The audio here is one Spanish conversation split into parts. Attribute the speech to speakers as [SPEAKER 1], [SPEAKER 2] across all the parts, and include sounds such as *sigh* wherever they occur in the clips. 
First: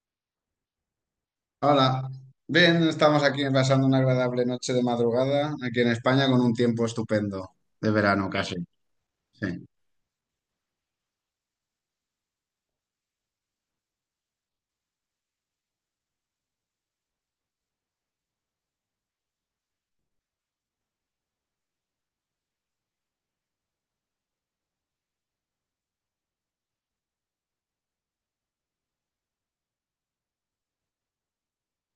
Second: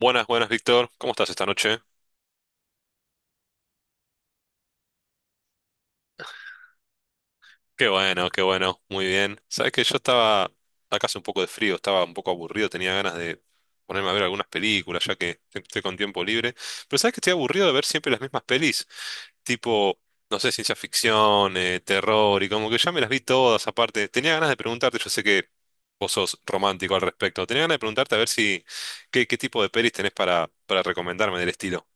[SPEAKER 1] Buenas, buenas, Víctor. ¿Cómo estás esta noche?
[SPEAKER 2] Hola, bien, estamos aquí pasando una agradable noche de madrugada aquí en España con un tiempo estupendo, de verano
[SPEAKER 1] Qué
[SPEAKER 2] casi.
[SPEAKER 1] bueno, muy bien.
[SPEAKER 2] Sí.
[SPEAKER 1] Sabes que yo estaba acá, hace un poco de frío, estaba un poco aburrido, tenía ganas de ponerme a ver algunas películas, ya que siempre estoy con tiempo libre. Pero sabes que estoy aburrido de ver siempre las mismas pelis, tipo, no sé, ciencia ficción, terror, y como que ya me las vi todas aparte. Tenía ganas de preguntarte, yo sé que vos sos romántico al respecto, tenía ganas de preguntarte a ver si, qué tipo de pelis tenés para recomendarme del estilo.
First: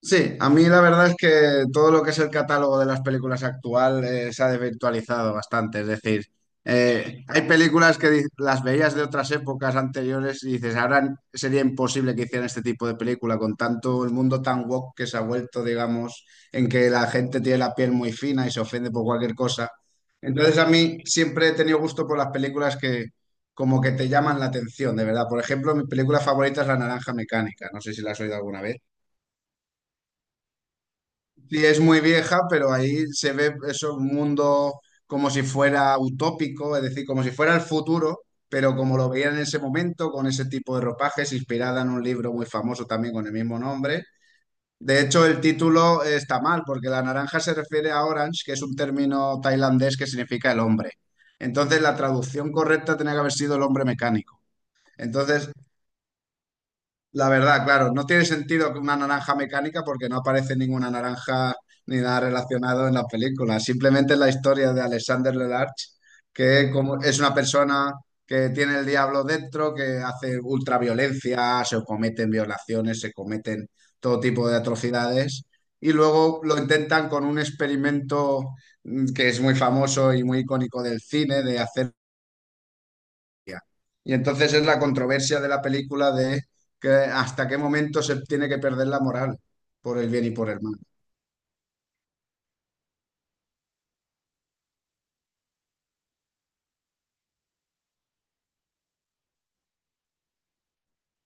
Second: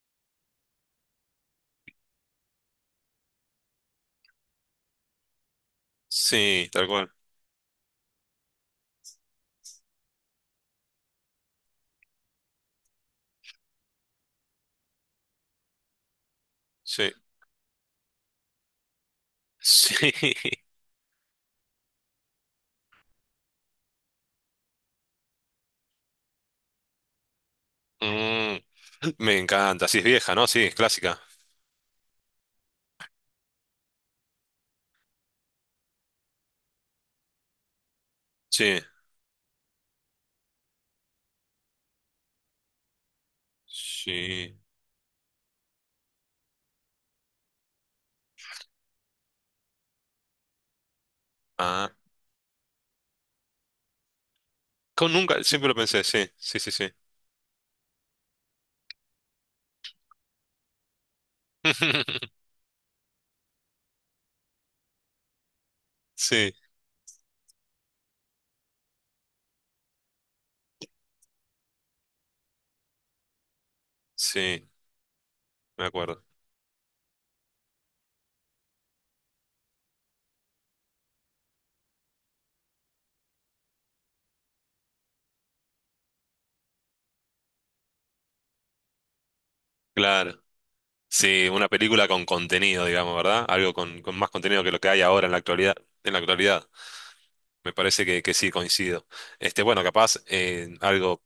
[SPEAKER 2] Sí, a mí la verdad es que todo lo que es el catálogo de las películas actual se ha desvirtualizado bastante. Es decir,
[SPEAKER 1] Sí, tal cual.
[SPEAKER 2] hay películas que las veías de otras épocas anteriores y dices, ahora sería imposible que hicieran este tipo de película con tanto el mundo tan woke que se ha vuelto, digamos, en que la
[SPEAKER 1] Sí.
[SPEAKER 2] gente tiene la piel muy fina y se ofende por cualquier cosa.
[SPEAKER 1] *laughs*
[SPEAKER 2] Entonces
[SPEAKER 1] Sí.
[SPEAKER 2] a mí siempre he tenido gusto por las películas que como que te llaman la atención, de verdad. Por ejemplo, mi película favorita es La Naranja Mecánica. No sé si la has oído
[SPEAKER 1] Mm,
[SPEAKER 2] alguna vez.
[SPEAKER 1] me encanta. Sí, es vieja, ¿no? Sí, es clásica.
[SPEAKER 2] Sí, es muy vieja, pero ahí se ve eso, un mundo como si fuera utópico, es decir, como si fuera el futuro, pero
[SPEAKER 1] Sí.
[SPEAKER 2] como lo veían en ese momento, con ese tipo de ropajes, inspirada en un libro muy famoso también con el mismo nombre.
[SPEAKER 1] Sí.
[SPEAKER 2] De hecho, el título está mal, porque la naranja se refiere a orange, que es un término tailandés que significa el hombre. Entonces,
[SPEAKER 1] Ah.
[SPEAKER 2] la traducción correcta tenía que haber sido el hombre mecánico.
[SPEAKER 1] Con nunca,
[SPEAKER 2] Entonces,
[SPEAKER 1] siempre lo pensé, sí, sí, sí, sí.
[SPEAKER 2] la verdad, claro, no tiene sentido que una naranja mecánica porque no aparece ninguna naranja ni nada
[SPEAKER 1] *laughs*
[SPEAKER 2] relacionado en la película. Simplemente es la historia de Alexander Lelarge,
[SPEAKER 1] Sí,
[SPEAKER 2] que como es una persona que tiene el diablo dentro, que hace ultraviolencia, se cometen violaciones, se cometen todo tipo de
[SPEAKER 1] sí,
[SPEAKER 2] atrocidades.
[SPEAKER 1] me
[SPEAKER 2] Y
[SPEAKER 1] acuerdo.
[SPEAKER 2] luego lo intentan con un experimento que es muy famoso y muy icónico del cine, de hacer y entonces es la controversia de la película de que hasta qué momento se tiene que perder la moral por el bien y
[SPEAKER 1] Claro.
[SPEAKER 2] por el mal.
[SPEAKER 1] Sí, una película con contenido, digamos, ¿verdad? Algo con más contenido que lo que hay ahora en la actualidad. En la actualidad. Me parece que sí, coincido. Este, bueno, capaz algo,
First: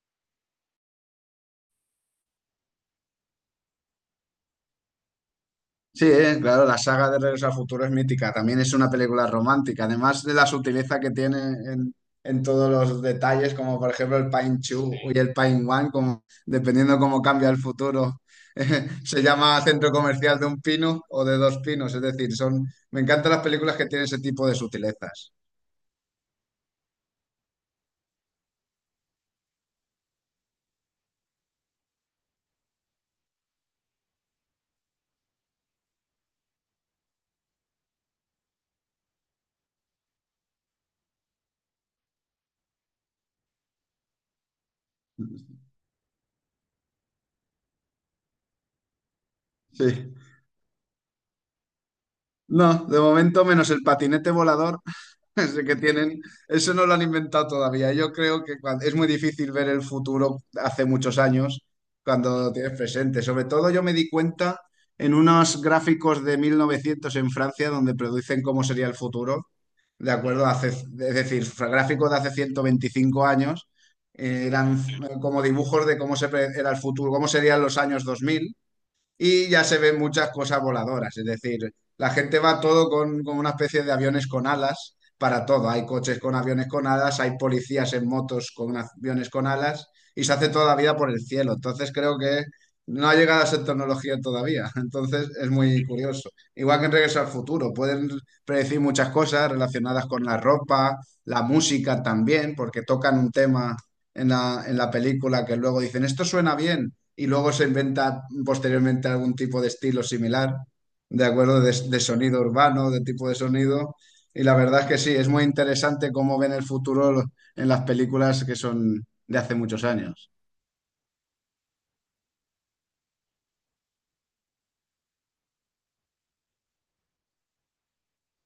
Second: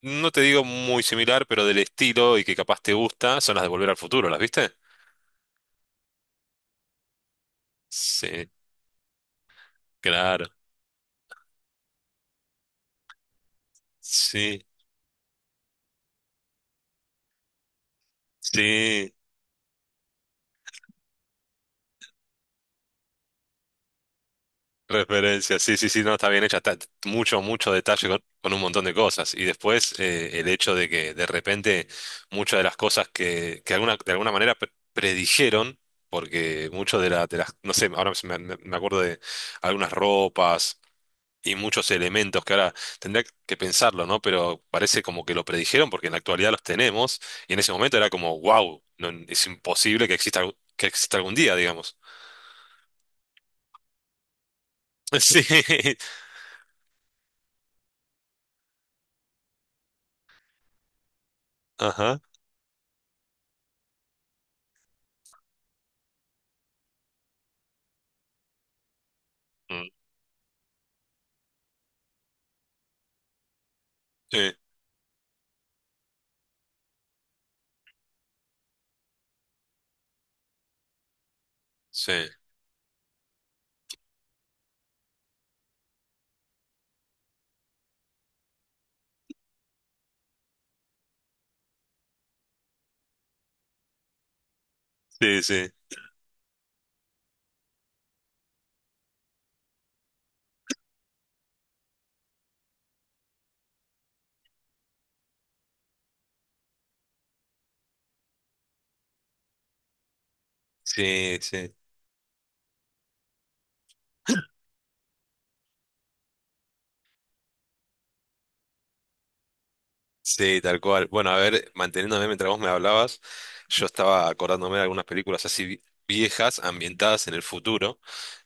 [SPEAKER 1] no te digo muy similar, pero del estilo y que capaz te gusta, son las de Volver al Futuro, ¿las viste?
[SPEAKER 2] Sí, claro, la saga de Regreso al Futuro es mítica,
[SPEAKER 1] Sí,
[SPEAKER 2] también es una película romántica, además de
[SPEAKER 1] claro.
[SPEAKER 2] la sutileza que tiene en todos los detalles, como por ejemplo el Pine
[SPEAKER 1] Sí,
[SPEAKER 2] Two y el Pine One, como, dependiendo cómo cambia el futuro. *laughs*
[SPEAKER 1] sí,
[SPEAKER 2] Se llama centro comercial de un pino o de dos pinos, es decir, son, me encantan las películas que tienen ese tipo de sutilezas.
[SPEAKER 1] Referencia, sí, sí, sí, no, está bien hecha, está mucho, mucho detalle con un montón de cosas. Y después el hecho de que de repente muchas de las cosas que alguna, de alguna manera predijeron, porque mucho de, de las, no sé, ahora se me, me acuerdo de algunas ropas y muchos elementos que ahora tendría que pensarlo, ¿no? Pero parece como que lo predijeron porque en la actualidad los tenemos y en ese momento era como, wow, no, es imposible
[SPEAKER 2] Sí.
[SPEAKER 1] que exista, que exista algún día, digamos.
[SPEAKER 2] No, de momento menos el patinete volador,
[SPEAKER 1] *laughs*
[SPEAKER 2] *laughs*
[SPEAKER 1] Sí,
[SPEAKER 2] ese que tienen, eso no lo han inventado todavía. Yo creo que es muy difícil ver el futuro hace muchos años
[SPEAKER 1] ajá.
[SPEAKER 2] cuando lo tienes presente. Sobre todo yo me di cuenta en unos gráficos de 1900 en Francia donde producen cómo sería el futuro,
[SPEAKER 1] Mm.
[SPEAKER 2] de acuerdo hace, es decir, gráficos de hace 125 años,
[SPEAKER 1] Sí.
[SPEAKER 2] eran como dibujos de cómo era el futuro, cómo serían los años 2000 y ya se ven muchas cosas voladoras, es decir, la
[SPEAKER 1] Sí,
[SPEAKER 2] gente va todo con una especie de aviones con alas para todo. Hay coches con aviones con alas, hay policías en motos con aviones con alas y se hace toda la vida por el cielo. Entonces creo que no ha llegado a ser tecnología todavía. *laughs* Entonces
[SPEAKER 1] sí,
[SPEAKER 2] es
[SPEAKER 1] sí,
[SPEAKER 2] muy curioso. Igual que en Regreso al Futuro, pueden predecir muchas cosas relacionadas con la ropa, la música también, porque tocan un tema en la película que luego dicen, esto suena bien, y luego se inventa posteriormente algún tipo de estilo similar, ¿de
[SPEAKER 1] sí,
[SPEAKER 2] acuerdo?
[SPEAKER 1] sí,
[SPEAKER 2] De sonido urbano, de tipo de sonido. Y la verdad es que sí, es muy interesante cómo ven el futuro en las películas que son de hace muchos años.
[SPEAKER 1] sí, tal cual. Bueno, a ver, manteniéndome mientras vos me hablabas, yo estaba acordándome de algunas películas así viejas, ambientadas en el futuro.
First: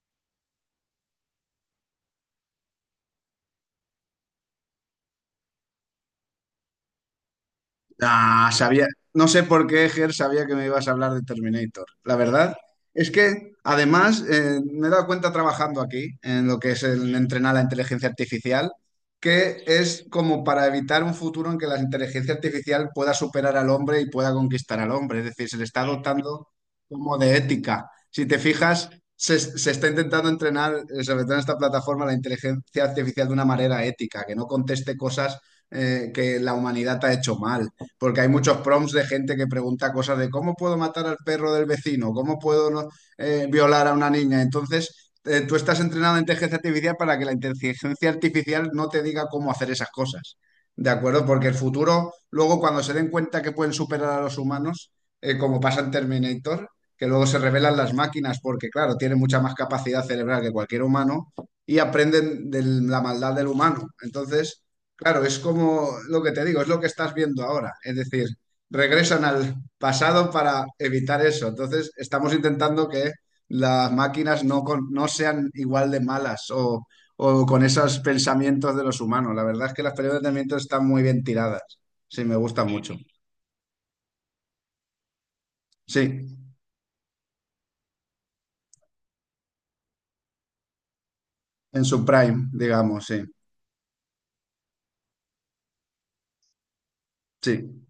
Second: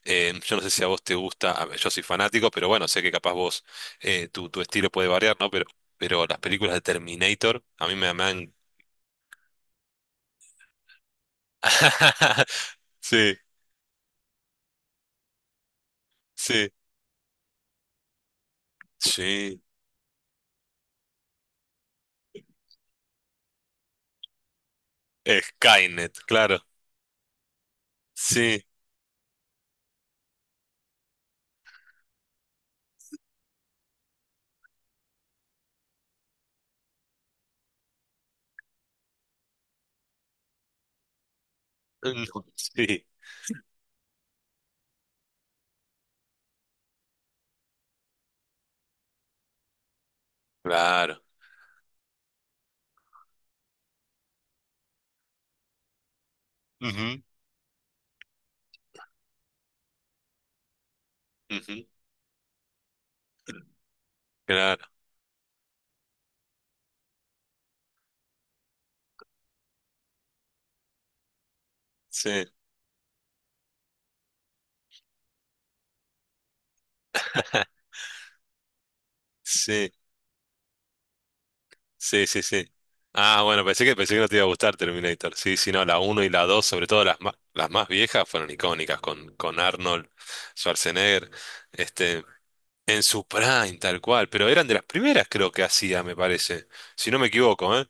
[SPEAKER 1] Yo no sé si a vos te gusta, a ver, yo soy fanático, pero bueno, sé que capaz vos, tu estilo puede variar, ¿no? Pero las películas de Terminator, a mí me
[SPEAKER 2] Ah,
[SPEAKER 1] han...
[SPEAKER 2] sabía, no sé por qué, Ger, sabía que me ibas a hablar de Terminator. La
[SPEAKER 1] *laughs*
[SPEAKER 2] verdad es
[SPEAKER 1] Sí,
[SPEAKER 2] que, además, me he dado cuenta trabajando aquí, en lo
[SPEAKER 1] sí,
[SPEAKER 2] que es el entrenar la inteligencia artificial,
[SPEAKER 1] sí.
[SPEAKER 2] que es como para evitar un futuro en que la inteligencia artificial pueda superar al hombre y pueda conquistar al hombre. Es decir, se le está
[SPEAKER 1] Skynet,
[SPEAKER 2] dotando
[SPEAKER 1] claro.
[SPEAKER 2] como de ética. Si te
[SPEAKER 1] Sí,
[SPEAKER 2] fijas, se está intentando entrenar, sobre todo en esta plataforma, la inteligencia artificial de una manera ética, que no conteste cosas que la humanidad ha hecho mal porque hay muchos prompts de gente que pregunta cosas de cómo puedo matar al perro del vecino, cómo
[SPEAKER 1] *laughs*
[SPEAKER 2] puedo no,
[SPEAKER 1] sí,
[SPEAKER 2] violar a una niña. Entonces, tú estás entrenado en inteligencia artificial para que la inteligencia artificial no te diga cómo hacer esas cosas. ¿De
[SPEAKER 1] claro.
[SPEAKER 2] acuerdo? Porque el futuro, luego cuando se den cuenta que pueden superar a los humanos, como pasa en Terminator, que
[SPEAKER 1] Ujú,
[SPEAKER 2] luego se revelan las máquinas porque, claro, tienen mucha más capacidad cerebral que cualquier humano y
[SPEAKER 1] ujú,
[SPEAKER 2] aprenden de la maldad del humano. Entonces,
[SPEAKER 1] claro,
[SPEAKER 2] claro, es como lo que te digo, es lo que estás viendo ahora. Es decir, regresan al pasado para evitar eso. Entonces, estamos
[SPEAKER 1] sí.
[SPEAKER 2] intentando que las máquinas no, no sean igual de malas o con
[SPEAKER 1] *laughs*
[SPEAKER 2] esos pensamientos de los humanos. La verdad es que
[SPEAKER 1] Sí,
[SPEAKER 2] las películas de Terminator están muy bien tiradas. Sí,
[SPEAKER 1] sí,
[SPEAKER 2] me
[SPEAKER 1] sí,
[SPEAKER 2] gusta
[SPEAKER 1] sí.
[SPEAKER 2] mucho.
[SPEAKER 1] Ah, bueno, pensé que no te iba a gustar Terminator. Sí, sí, no, la uno y
[SPEAKER 2] Sí,
[SPEAKER 1] la 2, sobre todo las más viejas, fueron icónicas con Arnold Schwarzenegger,
[SPEAKER 2] en su
[SPEAKER 1] este,
[SPEAKER 2] prime,
[SPEAKER 1] en
[SPEAKER 2] digamos, sí.
[SPEAKER 1] su prime, tal cual, pero eran de las primeras creo que hacía, me parece, si no me equivoco, ¿eh?
[SPEAKER 2] Sí.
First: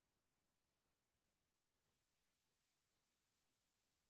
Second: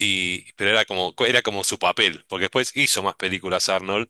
[SPEAKER 1] Y, pero era como su papel, porque después hizo más películas Arnold,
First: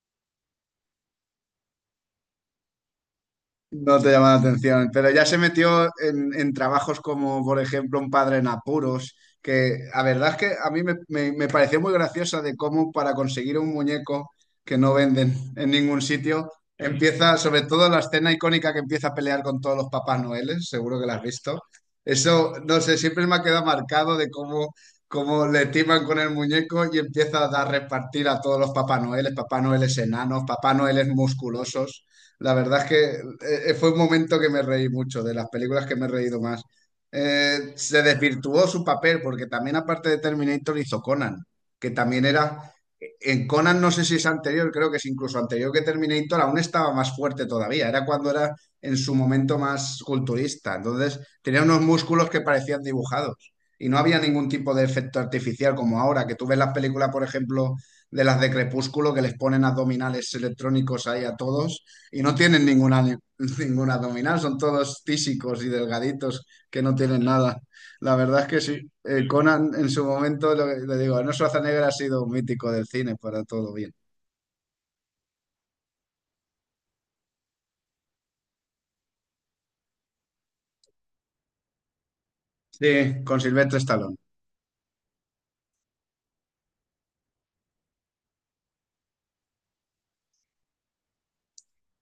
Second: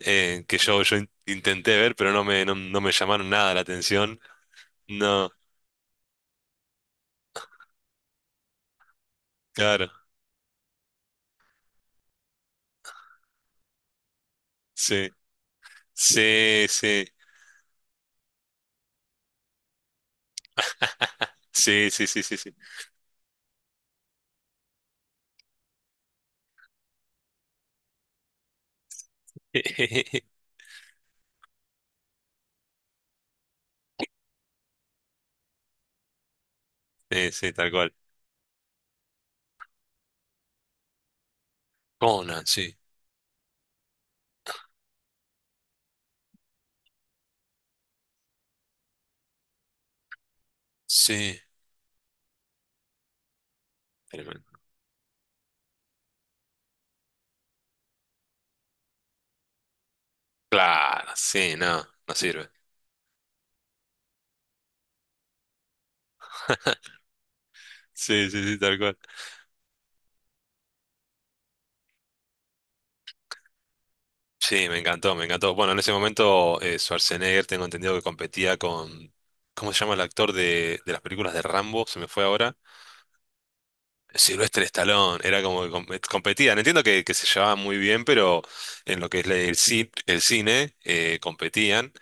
[SPEAKER 1] que yo intenté ver, pero no me, no, no me llamaron nada la
[SPEAKER 2] No te
[SPEAKER 1] atención.
[SPEAKER 2] llama la atención, pero ya
[SPEAKER 1] No,
[SPEAKER 2] se metió en trabajos como, por ejemplo, Un padre en apuros, que
[SPEAKER 1] claro,
[SPEAKER 2] la verdad es que a mí me pareció muy graciosa de cómo para conseguir un muñeco que no
[SPEAKER 1] sí,
[SPEAKER 2] venden en ningún sitio,
[SPEAKER 1] sí, sí.
[SPEAKER 2] empieza, sobre todo la escena icónica que empieza a pelear con todos los Papás Noeles, seguro que la has
[SPEAKER 1] *laughs*
[SPEAKER 2] visto.
[SPEAKER 1] Sí, sí, sí, sí, sí.
[SPEAKER 2] Eso, no sé, siempre me ha quedado marcado de cómo, cómo le timan con el muñeco y empieza a dar repartir a todos los Papás Noeles, Papá Noeles
[SPEAKER 1] *laughs*
[SPEAKER 2] enanos, Papá Noeles musculosos. La verdad es que fue un momento que me reí mucho, de las películas que me he reído más.
[SPEAKER 1] Sí, sí, tal cual.
[SPEAKER 2] Se desvirtuó su papel porque también aparte de Terminator hizo Conan, que también
[SPEAKER 1] Conan,
[SPEAKER 2] era...
[SPEAKER 1] sí.
[SPEAKER 2] En Conan no sé si es anterior, creo que es incluso anterior que Terminator, aún estaba más fuerte todavía, era cuando era en su momento más culturista, entonces
[SPEAKER 1] Sí.
[SPEAKER 2] tenía unos músculos que parecían dibujados y no había ningún
[SPEAKER 1] Tremendo.
[SPEAKER 2] tipo de efecto artificial como ahora, que tú ves las películas, por ejemplo, de las de Crepúsculo, que les ponen abdominales electrónicos
[SPEAKER 1] Claro,
[SPEAKER 2] ahí a
[SPEAKER 1] sí,
[SPEAKER 2] todos
[SPEAKER 1] no, no
[SPEAKER 2] y no
[SPEAKER 1] sirve.
[SPEAKER 2] tienen ninguna, ni- *laughs* ninguna abdominal, son todos tísicos y delgaditos que no
[SPEAKER 1] *laughs*
[SPEAKER 2] tienen nada. La
[SPEAKER 1] Sí, sí,
[SPEAKER 2] verdad es
[SPEAKER 1] sí,
[SPEAKER 2] que
[SPEAKER 1] tal
[SPEAKER 2] sí,
[SPEAKER 1] cual.
[SPEAKER 2] Conan en su momento, le digo, Arnold Schwarzenegger ha sido un mítico del cine para todo bien.
[SPEAKER 1] Sí, me encantó, me encantó. Bueno, en ese momento Schwarzenegger, tengo entendido que competía con... ¿Cómo se llama el actor de las películas de Rambo? Se me fue ahora.
[SPEAKER 2] Sí, con Silvestre Stallone,
[SPEAKER 1] Sylvester Stallone, era como que competían. Entiendo que se llevaban muy bien, pero en lo que es el, el cine competían.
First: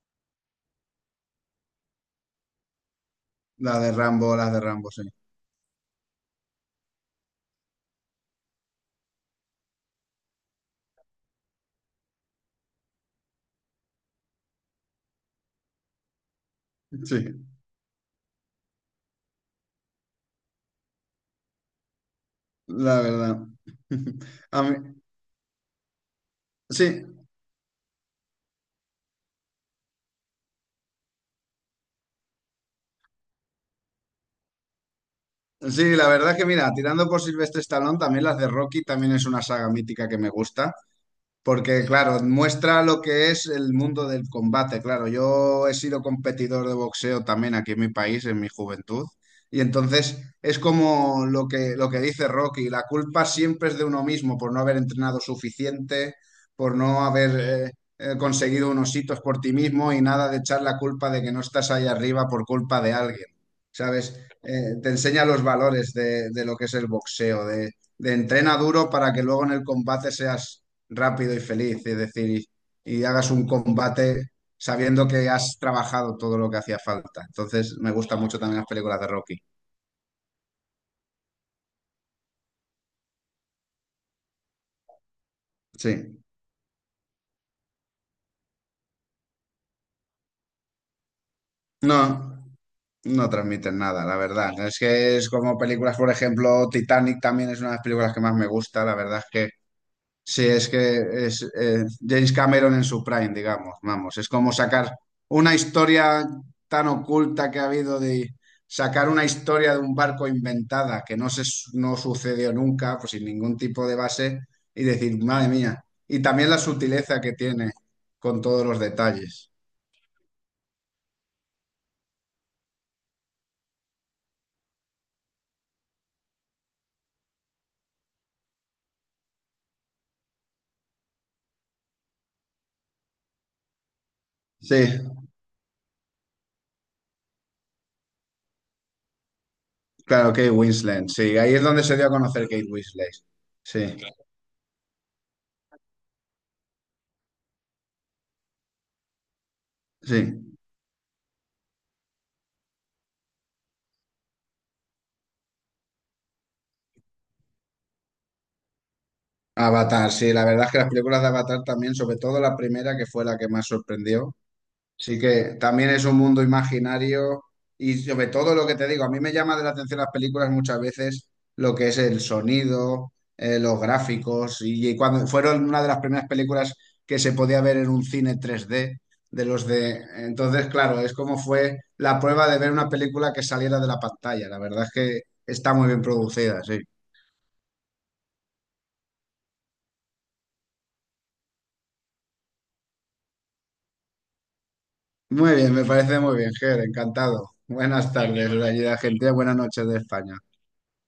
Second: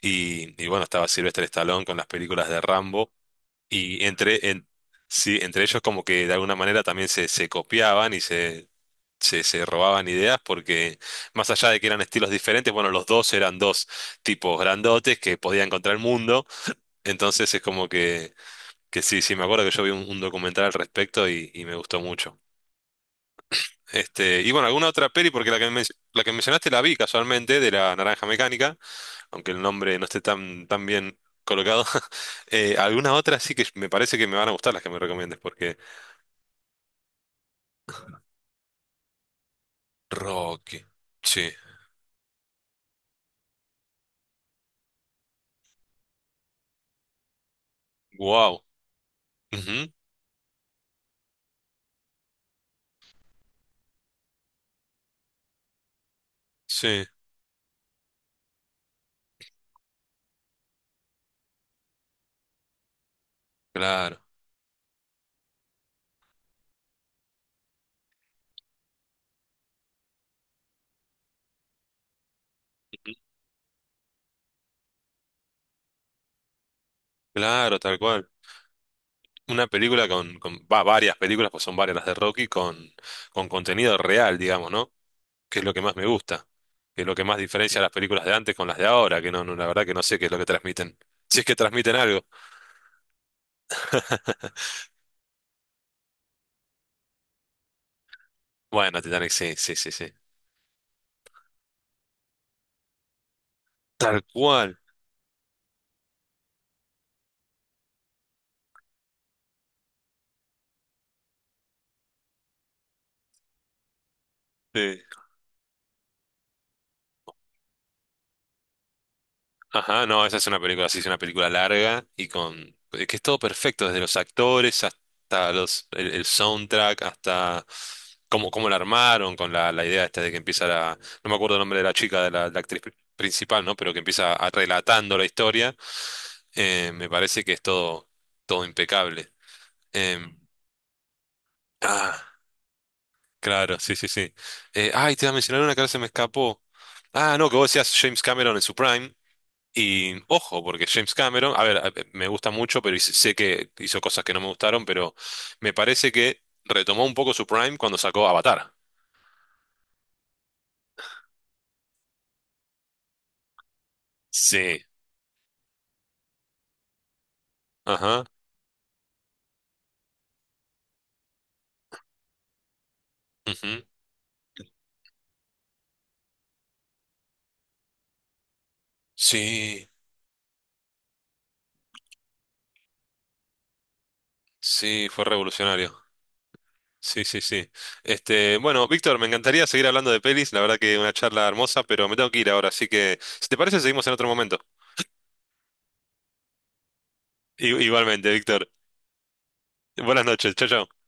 [SPEAKER 1] Y bueno, estaba Sylvester Stallone con las películas de Rambo. Y entre,
[SPEAKER 2] La de Rambo, sí.
[SPEAKER 1] sí, entre ellos como que de alguna manera también se copiaban y se, se robaban ideas porque más allá de que eran estilos diferentes, bueno, los dos eran dos tipos grandotes que podían contra el mundo.
[SPEAKER 2] Sí,
[SPEAKER 1] Entonces es como que sí, sí, me acuerdo que yo vi un documental al respecto y me gustó mucho.
[SPEAKER 2] la verdad. *laughs*
[SPEAKER 1] Este, y
[SPEAKER 2] A
[SPEAKER 1] bueno, alguna
[SPEAKER 2] mí-
[SPEAKER 1] otra peli, porque la que, la que mencionaste la vi
[SPEAKER 2] sí,
[SPEAKER 1] casualmente, de la Naranja Mecánica, aunque el nombre no esté tan, tan bien colocado. *laughs* Alguna otra sí que me parece que me van a gustar las que me recomiendes, porque
[SPEAKER 2] sí, la verdad que mira, tirando por Silvestre Stallone, también las de Rocky también es una saga mítica que me gusta.
[SPEAKER 1] Rocky, sí,
[SPEAKER 2] Porque, claro, muestra lo que es el mundo del combate. Claro, yo he sido competidor de boxeo también aquí en mi país, en mi
[SPEAKER 1] wow,
[SPEAKER 2] juventud. Y
[SPEAKER 1] ujú,
[SPEAKER 2] entonces es como lo que dice Rocky, la culpa siempre es de uno mismo por no haber entrenado suficiente, por no
[SPEAKER 1] sí,
[SPEAKER 2] haber eh, conseguido unos hitos por ti mismo y nada de echar la culpa de que no estás ahí arriba por culpa de alguien. ¿Sabes?
[SPEAKER 1] claro,
[SPEAKER 2] Te enseña los valores de lo que es el boxeo, de entrena duro para que luego en el combate seas rápido y feliz, es decir, y
[SPEAKER 1] ujú,
[SPEAKER 2] hagas un combate sabiendo que has trabajado todo lo que hacía falta. Entonces,
[SPEAKER 1] claro,
[SPEAKER 2] me
[SPEAKER 1] tal
[SPEAKER 2] gustan
[SPEAKER 1] cual.
[SPEAKER 2] mucho también las películas de Rocky.
[SPEAKER 1] Una película con, va, varias películas, pues son varias las de Rocky, con contenido real, digamos, ¿no? Que es lo que más me
[SPEAKER 2] Sí.
[SPEAKER 1] gusta, que es lo que más diferencia las películas de antes con las de ahora, que no, no, la verdad que no sé qué es lo que transmiten. *laughs* Si es que transmiten algo.
[SPEAKER 2] No, no transmiten nada, la verdad. Es que es como películas, por ejemplo, Titanic también es una de las películas que más me gusta. La
[SPEAKER 1] Bueno,
[SPEAKER 2] verdad es
[SPEAKER 1] Titanic,
[SPEAKER 2] que
[SPEAKER 1] sí, sí, sí, sí.
[SPEAKER 2] sí, es que es James Cameron en su prime, digamos, vamos,
[SPEAKER 1] Tal
[SPEAKER 2] es como
[SPEAKER 1] cual.
[SPEAKER 2] sacar una historia tan oculta que ha habido de sacar una historia de un barco inventada que no se no sucedió nunca, pues sin ningún tipo de base y
[SPEAKER 1] Sí.
[SPEAKER 2] decir, madre mía, y también la sutileza que tiene con todos los detalles.
[SPEAKER 1] Ajá, no, esa es una película, sí, es una película larga y con... que es todo perfecto, desde los actores hasta los, el soundtrack, hasta cómo, cómo la armaron, con la, la idea esta de que empieza la... No me acuerdo el nombre de la chica, de la, la actriz principal, ¿no? Pero que empieza
[SPEAKER 2] Sí,
[SPEAKER 1] relatando la historia. Me parece que es todo, todo impecable.
[SPEAKER 2] claro,
[SPEAKER 1] Em,
[SPEAKER 2] Kate Winslet, sí, ahí es donde se dio a
[SPEAKER 1] ah,
[SPEAKER 2] conocer Kate Winslet.
[SPEAKER 1] claro,
[SPEAKER 2] Sí,
[SPEAKER 1] sí, sí, sí. Ay, te iba a mencionar una que ahora se me escapó. Ah, no, que vos decías James Cameron en su prime. Y
[SPEAKER 2] sí.
[SPEAKER 1] ojo, porque James Cameron, a ver, me gusta mucho, pero sé que hizo cosas que no me gustaron, pero me parece que retomó un poco su prime cuando sacó Avatar.
[SPEAKER 2] Avatar, sí, la verdad es que las películas de Avatar también, sobre todo la primera que fue la que más sorprendió.
[SPEAKER 1] Sí,
[SPEAKER 2] Sí que también es un mundo imaginario y
[SPEAKER 1] ajá.
[SPEAKER 2] sobre todo lo que te digo, a mí me llama de la atención las películas muchas veces lo que es el sonido, los
[SPEAKER 1] Ujú.
[SPEAKER 2] gráficos y cuando fueron una de las primeras películas que se podía ver en un cine 3D de los
[SPEAKER 1] Sí,
[SPEAKER 2] de... Entonces, claro, es como fue la prueba de ver una película que saliera de la pantalla. La verdad es
[SPEAKER 1] sí,
[SPEAKER 2] que
[SPEAKER 1] fue
[SPEAKER 2] está muy
[SPEAKER 1] revolucionario.
[SPEAKER 2] bien producida, sí.
[SPEAKER 1] Sí, sí, sí. Este, bueno, Víctor, me encantaría seguir hablando de pelis, la verdad que una charla hermosa, pero me tengo que ir ahora, así que si te parece, seguimos en otro momento.
[SPEAKER 2] Muy bien, me parece muy bien, Ger, encantado.
[SPEAKER 1] I-
[SPEAKER 2] Buenas
[SPEAKER 1] Igualmente,
[SPEAKER 2] tardes,
[SPEAKER 1] Víctor.
[SPEAKER 2] de allí de Argentina, buenas noches de
[SPEAKER 1] Buenas
[SPEAKER 2] España.
[SPEAKER 1] noches. Chao, chao.